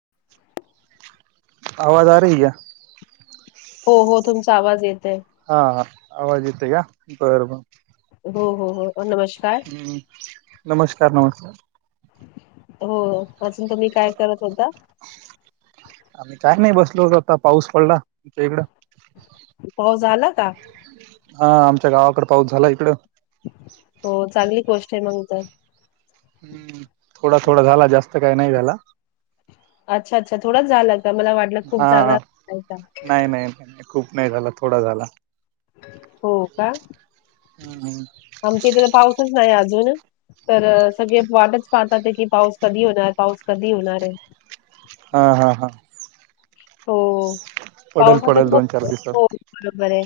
[inaudible] हो हो तुमचा आवाज येत हा हा आवाज येतया बर बर. हो हो हो. नमस्कार. हम्म नमस्कार नमस्कार. हो अजून तुम्ही काय करत होता. आम्ही काय नाही बसलो आता पाऊस पडला आमच्या इकडं. हो झाला का? हा आमच्या गावाकड पाऊस झाला इकडं. हो चांगली गोष्ट आहे मंग तर. हम्म थोडा थोडा झाला जास्त काही नाही झाला. अच्छा अच्छा थोडाच झाला का मला वाटलं खूप जाला हा आहे नाही का. नाही नाही खूप नाही झाला थोडा झाला. हो का हम्म आमच्या इथे तर पाऊसच नाही अजून तर सगळे वाटच पाहतात ते की पाऊस कधी होणार पाऊस कधी होणार आहे. हा हा हा. हो पडेल पावसाच पडेल खूप दोन चार दिवसात हो बरोबर आहे.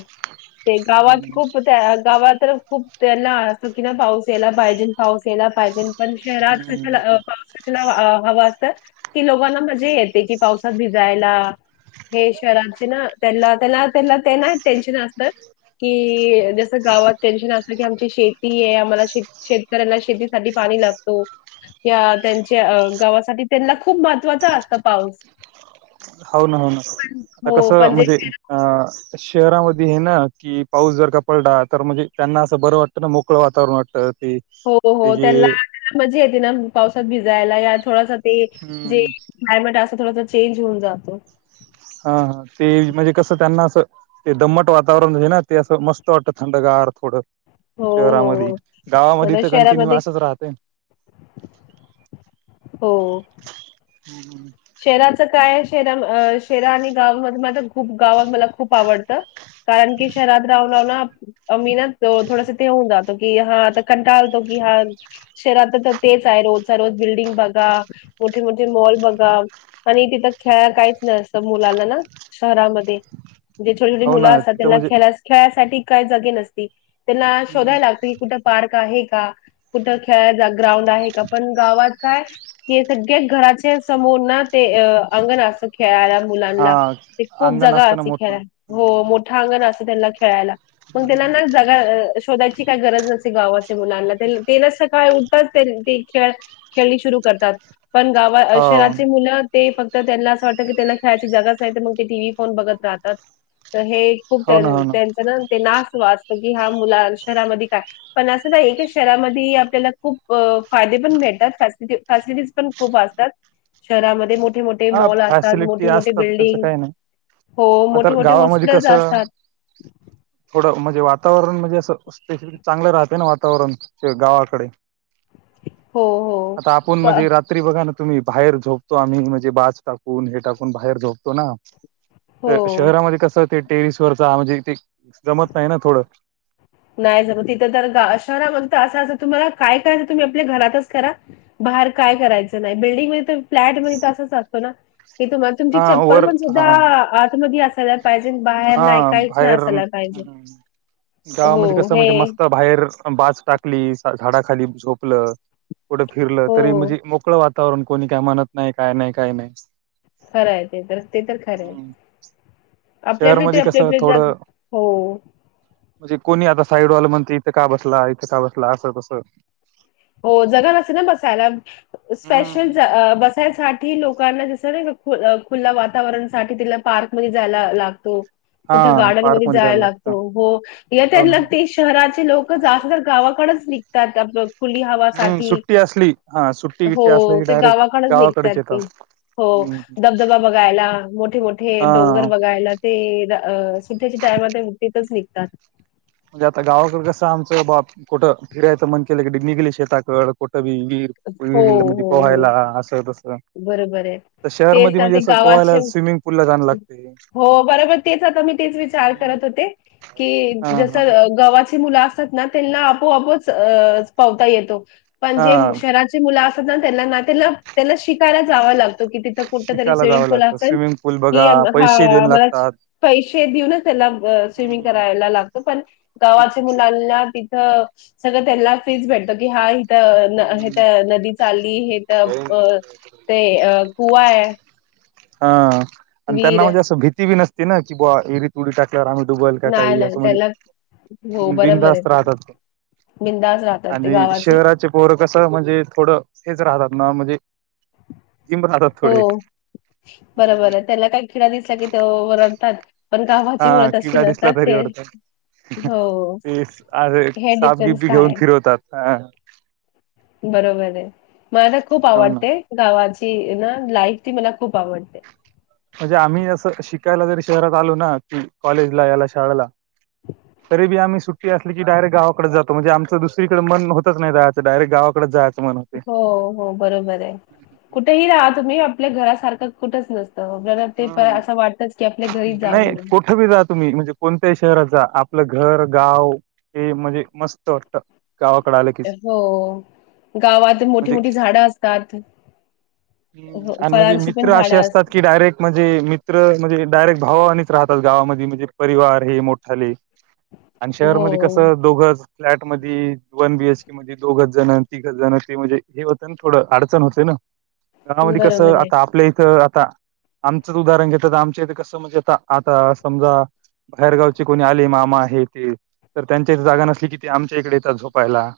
ते गावात हम्म खूप त्या गावात तर खूप त्यांना असत की ना पाऊस यायला पाहिजेल पाऊस यायला पाहिजेल. पण शहरात कशाला अ हम्म पाऊस कशाला अ हवा [inaudible] लोकांना मजा येते की पावसात भिजायला हे शहरचे ना त्यांलां त्यांला त्यानाला त्यांना टेन्शन असतं. कि जस गावात टेन्शन असलं की आमची शेती आहे आम्हा शेत- शेतकऱ्यांना शेतीसाठी पा पाणी लागतो या त्यांच्या आ गावासाठी त्यांना खूप महत्वाचा असतो पाऊस. [inaudible] हो ना हो ना पण आता हो कसं पण जे म्हणजे अ शहरामध्ये हे ना कि पाऊस जर का पडला तर म्हणजे त्यांना असं बरं वाटतं ना मोकळं वातावरण वाटतं. ते जे मज्या येते ना पावसात भिजायला या थोडासा ते जे हम्म. क्लायमेट अस त्यात थोडासा चेंज होऊन जातो. हा हा ते म्हजे कसं त्यांना असं ते दम्मट वातावरण आहे ना ते असं मस्त वाटतं थंड डंगार थोडं हो, शहरामध्ये हो. गावामध्ये आता तर कंटिन्यू शहरामध्ये असच राहते. हो हो. शहराचं काय आहे शरा अ शहरा आणि गावामध्ये माझ खूप गावात मला खूप आवडत कारण की शहरात रावलं ना अमी ना तो थोडासं ते होऊन जातो की हा तर कंटालतो की हा शेरात आता ते तेच चाय रोजचा रोज बिल्डिंग बघा मोठे मोठे मॉल बघा. आणि तिथं खेळायला काहीच नसतं मुलांना ना शहरामध्ये. जे छोटी छोट हो मुलं ना असतात तिथं त्यांना म्हणजे खेळास खेळायसाठी काय जागे नसती. त्यांना शोधायला लागतं की कुठं पार्क आहे का कुठं खेळाय ग्राउंड आहे का पण गावात काय हे सगळे घराच्या समोर ना ते अंगण अस खेळायला हा मुलांला ते खूप अंगण जागा असतं ना असती मोठं. खेळाय हो मोठं अंगण असतं त्यांना खेळायला पण त्यांना ना जगा शोधायची काय गरज नसते गावाच्या मुलांना तेन्ला ते न सकाळी ऊ तेन ते खेळ खेळणी शुरू करतात पण गावा हो शहराची मुलं ते फक्त त्यांला असं वाटतं की त्यांला खेळायची जगाच आहे तर मग ते टीव्ही फोन बघत राहतात. हे खूप हो ना हो त्यानं त्यांचं ना नास वा असतो की हा मुलां शहरामध्ये काय पण असं नाही की एकच शहरामध्ये आपल्याला खूप फायदे पण भेटतात फॅसिलिटी फॅसिलिटीज पण खूप असतात शहरामध्ये मोठ मोठे मोठे हा मॉल असतात फॅसिलिटी मोठे मोठे असतात त्याचं बिल्डिंग काही नाही. हो म तर मोठे मोठे गावामध्ये हॉस्पिटल्स कसं असतात. थोडं म्हणजे वातावरण म्हणजे असं स्पेसिफिक चांगलं राहते ना वातावरण गावाकडे हो हो आता आपण प- म्हणजे रात्री बघा ना तुम्ही बाहेर झोपतो आम्ही म्हणजे बाच टाकून हे टाकून बाहेर झोपतो हो शहरामध्ये कस ते टेरिस वरचा म्हणजे ते जमत नाही ना थोडं नाही सग तिथं तर शहरामध्ये तर असं असं तुम्हाला काय करायचं तुम्ही आपल्या घरातच करा बाहेर काय करायचं नाही बिल्डिंगमध्ये फ्लॅट मध्ये तर अस ज असतो ना की तुम्हा तुमची हा वर चप्पल पण हा सुधा आतमध्ये असला पाहिजे बाहेर नाही हा काहीच ना बाहेर असायला पाहिजे हो कस हे म्हणजे मस्त बाहेर बाज टाकली झाडाखाली झोप लं कुठे फिरलं हो तरी म्हणजे मोकळ वातावरण कोणी काय म्हणत नाही काय नाही काय नाही खरं आहे ते तर ते तर खरं आहे हम्म आपल्यापडे ते शहरमध्ये कसं आपल्यापल्या जा थोडं हो म्हणजे कोणी आता साईड वॉल म्हणते इथं का बसला इथं का बसला असं कसं हो जग नस ना बसायला स्पेशल हम्म बसायसाठी लोकांना जसं ना ख खुला वातावरणसाठी तिला पार्कमध्ये जायला लागतो हा कुठे गार्डनमध्येध्ये पार्क मध्ये जायला लागतं लागतो हो येतय हो ना लागते शहराचे लोक जास्त तर गावात कडच निघतात आप खुली हम्म हवासाठी सुट्टी असली हा सुट्टी हो गिट्टी असली की ते डायरेक्ट गावाकडच निघतात गावाकडेच ते येतात. हो धबधबा बघायला मोठे मोठे हा डोंगर बघायला ते सुध्याच्या टायम ते मुतीतच निघतात म्हणजे आता गावाकडे कसं आमचं बा कुठं फिरायच मन केलं क निघले शेताकडठ र हो, विरी मध्ये हो, हो. पोहायला असं तस बरोबर आहे. तर शहर तेच मध्ये ना म्हणजे ते असं पोहायला गावाचे स्विमिंग पूल ला जाय लागते हो बरोबर तेच आता मी तेच विचार ह करत होते की जसं गवा्हाची मुलं असतात ना त्यांना आपोआपोच पावता येतो पंजे मु हा अस ना त्यां त्यांना शिकायला जाव लागत कि तिथं कुठ तरी शिकायला स्विमिंग जावं पूल लागतं असेल स्विमिंग पूल कि बघा हा पैसे देण आम्हाला लागतात. पैसे देऊनच त्याला स्विमिंग हम्म. करायला लागतं पण गावाच्या मुलांना सगळं त्यांना फीच भेटतो की हा इथं तर नदी चालली हे तर अ ते कुवा आहे हा आणि त्यांना विहीर. म्हणजे अस भीती बी नसते ना की बा एरी तुडी टाक आम्ही दडुबल का नाही, काही नाही असं त्याला हो म्हणजे बरोबर आहे बिंदास्त ते राहतात बिंदास राहतात ते आणि गावाची शहराचे पोर कसं म्हणजे थोडं हेच राहतात ना म्हणजे इम्रारत हो थोडे बरोबर आहे त्याला काही खिड दिसला की ते रडतात पण गावाची हा मुळत अशी किडा दिसला नसतात तरी ते ओढतात हो ते हे सापगी डिफरन्स बी घेऊन आहे फिरवतात बरोबर आहे मला तर खूप हो ना आवडते गावाची ना लाईफ ती मला खूप आवडते म्हणजे आम्ही असं शिकायला जरी शहरात आलो ना की कॉलेजला याला शाळाला तरी बी आम्ही सुट अस क डारेक्टावाकडे जातो म्हणे आमच दुसरीकडे मन होच नाही त्या डायरेट गाकडेात हो हो बरोबर आहे कुठेही राहा तुम्ही आपल्या घरा सारखं कुठंच नसत ब ते हम्म असं वाटत की आपल्या घरी नाही जाऊया कुठं बी जा तुम्ही म्हणजे कोणत्याही शहराचा आपलं घर गाव हे म्हणजे मस्त वाटत हो गावात मोठी मोठी झाडं असतात ह हो आणि म्हणजे फळांची पण मित्र असे झाडं असतात की डायरेक्ट म्हणजे मित्र म्हणजे डायरेक्ट भावानीच राहतात गावामध्ये म्हणजे परिवार हे मोठाले आणि शहरमध्ये कस हो दोघंच फ्लॅट मदी वन बीएच के मध्ये दोगजण तिघजण ते म्हणजे हे होतं ना थोडं, अडचण होते ना. गावामध्ये कसं, बरोबर आहे आता आपल्या इथं आता आमचंच उदाहरण घेतल तर, आमच्या इथे कसं म्हणजे आता. आता समजा बाहेरगावची कोणी आले मामा हे ते तर त्यांच्या हित जागा नसली की ते आमच्या इकडे येतात झोपायला.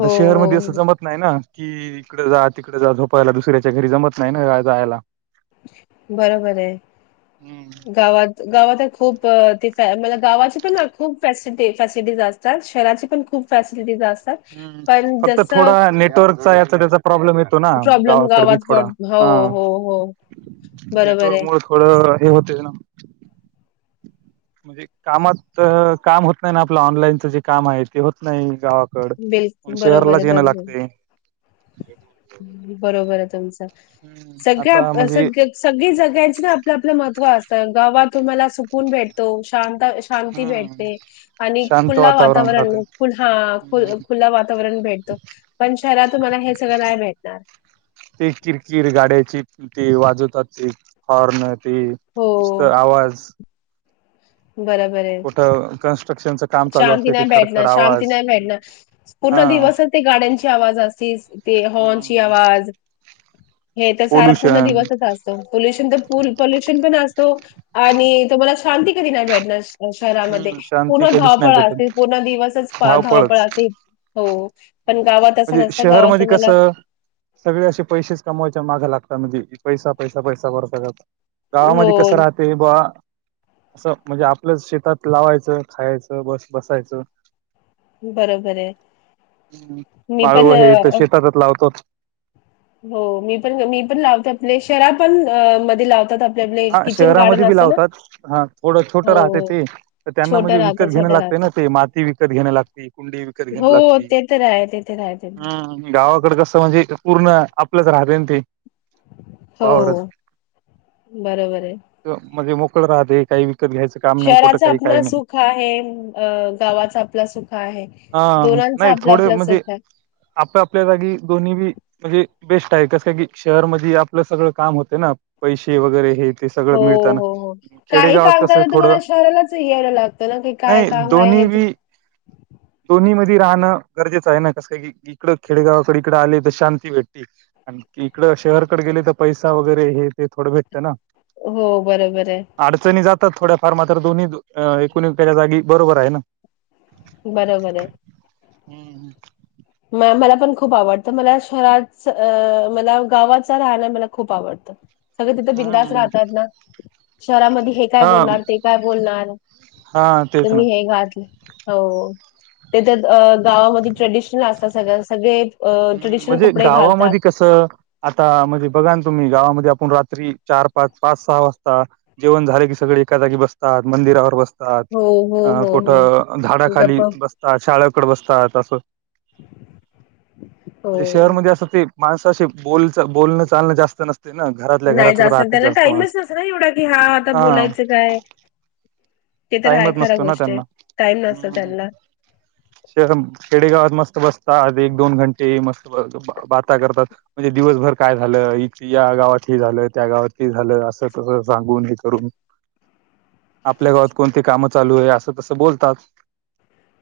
हो शहरमध्ये अस हो जमत नाही ना. कि इकडे जा तिकडे जा झोपायला दुसऱ्याच्या घरी जमत नाही ना जायला. बरोबर आहे हम्म गावात गावात आहे खूप अ तिथं गावाची पण खूप फॅसि फॅसिलिटीज असतात. शहराची पण खूप फॅसिलिटीज अस हम्म फक्त थोडा नेटवर्कचा याचा त्याचा प्रॉब्लेम येतो ना प्रॉब्लेम गावाकड बी गावात थोडा प्रॉब- हो हा. हो हो बरोबर नेटवर्क आहे मूळ थोडं हे होत ना. [inaudible] म्हणजे कामात काम होत नाही ना आपलं, ऑनलाईनच जे काम आहे ते होत नाही गावात. बिल प बरोबर आहे शहरलाच येणं बरोबर लागते. बरोबर आहे तुमच. आता सगळ्या म्हणजे सग सगळी जग्यांच ना आपलं आपल्या महत्व असत. गावात तुम्हाला सुकून भेटतो शांत शांती हम्म भेटते आणि शांत खुल्ला वातावरण राहते हा खुल्ला वातावरण भेटतो. पण शहरात तुम्हाला हे सगळं नाही भेटणार ते किरकिर गाड्याची ती वाजवतात ती हॉर्न ती हो नसत आवाज बरोबर आहे कुठं कन्स्ट्रक्शनच शांती नाही भेटणार शांती नाही भेटणार पूर्ण हा दिवसच ते गाड्यांची आवाज असती हॉर्नची हम्म आवाज. हे तर सारा पूर्ण पोल्युशन दिवसच असतो. पोल्युशन तर फुल पोल्युशन पण असतो आणि तुम्हाला शांती कधी नाही भेडणार शहरामध्ये हम्म. शांती पुन्हा कधीच नाही पळ असते भेटत पूर्ण दिवसच धावपळच. धावपळाचे हो पण हम्म. गावात असं म्हणजे नसतं, गावात शहरमध्ये तुम्हाला कसं सगळे असे पैसेच कमवायच्या माग लागतात. म्हणजे पैसा पैसा पैसा करत असतात. हो गावामध्ये कस राहते बा असं म्हणजे आपलंच शेतात लावायचं, खायचं, बस बसायचं. बरोबर आहे. ह मी पण माळवं हे अ, तर शेतातच लावतो. हो मी पण मी पण लावते, आपले शहरात पण मध्ये लावतात आपले हा किचन शहरामध्ये गार्डन बी असतं ना. लावतात हा थोडं छोटं राहते हो ते, तर त्यांना छोटं म्हणजे विकत राहतं घेणे छोटं राहतं. लागते. ती माती विकत घेणं लागती, कुंडी विकत घेणं हो लागती, ते तर आहे ते तर आहे ते हम्म गावाकड कसं म्हणजे ते पूर्ण, आपलंच राहते ना ते. हो वावरच. बरोबर हाय. म्हणजे मोकळ राहते काही घ्यायचं काम नाही कुठं शहराचं काही काही आपलं नाही सुख आहे अ गावाचं आपलं सुख आहे. हा दो नाही थोडे म्हणजे आप आपल्या जागी दोन्ही बी म्हणजे बेस्ट आहे कस की शहरमध्ये आपलं सगळं काम होते ना, पैसे वगैरे हे ते सगळ हो, मिळतं ना. हो, हो. काही खेडेगावात काम कस करायला थोड तुम्हाला शहरालाच यायला लागतं ना, की काय नाही दोन काम आहे हे दोनी ते. बी दोनी मध्ये ते रहाणं गरजेचं आहे कस काय की, इकडं खेडेगावाकडे इकडं आले तर शांती भेटती आणि तिकडं तर शहरकडे गेलं तर पैसा वगैरे हे ते थोडं भेटतं ना. हो, बरोबर आहे. अडचणी जातात थोड्या फार मात्र दोन्ही एकूण तेच्या जागी बरोबर आहे ना. बरोबर आहे. हम्म हम् म मला पण खूप आवडतं मला शहरच अ मला गावाचा राहण मला खूप आवडतं सगळे तिथे बिंदास हम्म राहतात ना शहरामध्ये हे काय हा बोलणार ते काय बोलणार हा तेच ना तुम्ही हे घातले हो त्याच्यात गावामध्ये ट्रेडिशनल असतात सगळ सगळे अ, ह् ट्रेडिशनल म्हणजे कपडे घालतात. गावामध्ये कसं आता म्हणजे बघा ना तुम्ही गावामध्ये आपण रात्री चार पाच पाच सहा वाजता जेवण झाले की सगळे एखाजागी बसतात मंदिरावर बसतात हो, हो, अ हो, हो. कुठं झाडाखाली गप्प बसतात शाळेकडे बसतात असं म्हणजे हो. शहरमध्ये असं ते माणसाशी बोल चा बोलणं चालणं जास्त नसत ते ना घरातल्या नाही घरातच राहतात त्यांना जास्त टाईमच नसतो ना एवढा, की आता माणसं हा बोलायचं काय? ते तर आहे टाईमच खरं नसतो ना गोष्ट आहे. त्यांना टाईम ह नसतो ह त्यांना. शर गडी गावात मस्त बसत आ एक दोन घंटे मस्त ब त बाता करतात म्हणजे दिवसभर काय झालं इथं या गावात ते झालं त्या गावात हे झालं अस त सांगून हे करून आपल्या गावात कोणती कामं चालू आहे असं तसं बोलतात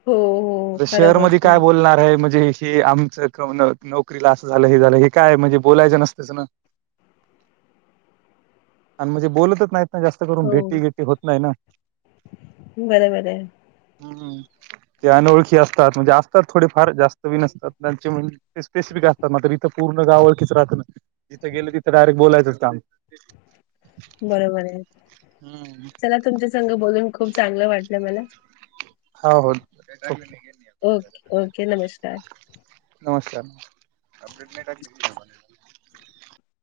हो, हो. या खरं शहर मध्ये गोष्ट काय आहे. बोलणार आहे म्हणजे ते आमच नो. नोकरीला असं झालं हे झालं हे काय म्हणजे बोलायचं नसतच ना ह आणि म्हणजे बोलतच नाहीत ना जास्त करून भेटी घेटी होत नाही ना बर बर हम ते अनोळखी असतात म्हणजे असतात थोडे फार जास्त बी नसतात त्यांचे स्पेसिफिक असतात मात्र इथून पूर्ण गावळखीच राहत ना जिथं गेले तिथे डायरेक्ट बोलायचंच काम बरोबर आहे हम्म चला तुमच्या संग बोलून खूप चांगलं वाटलं मला हो हो ओके ओके ओके नमस्कार नमस्कार अपडेट नाही टाकली तिथं वांदे झाले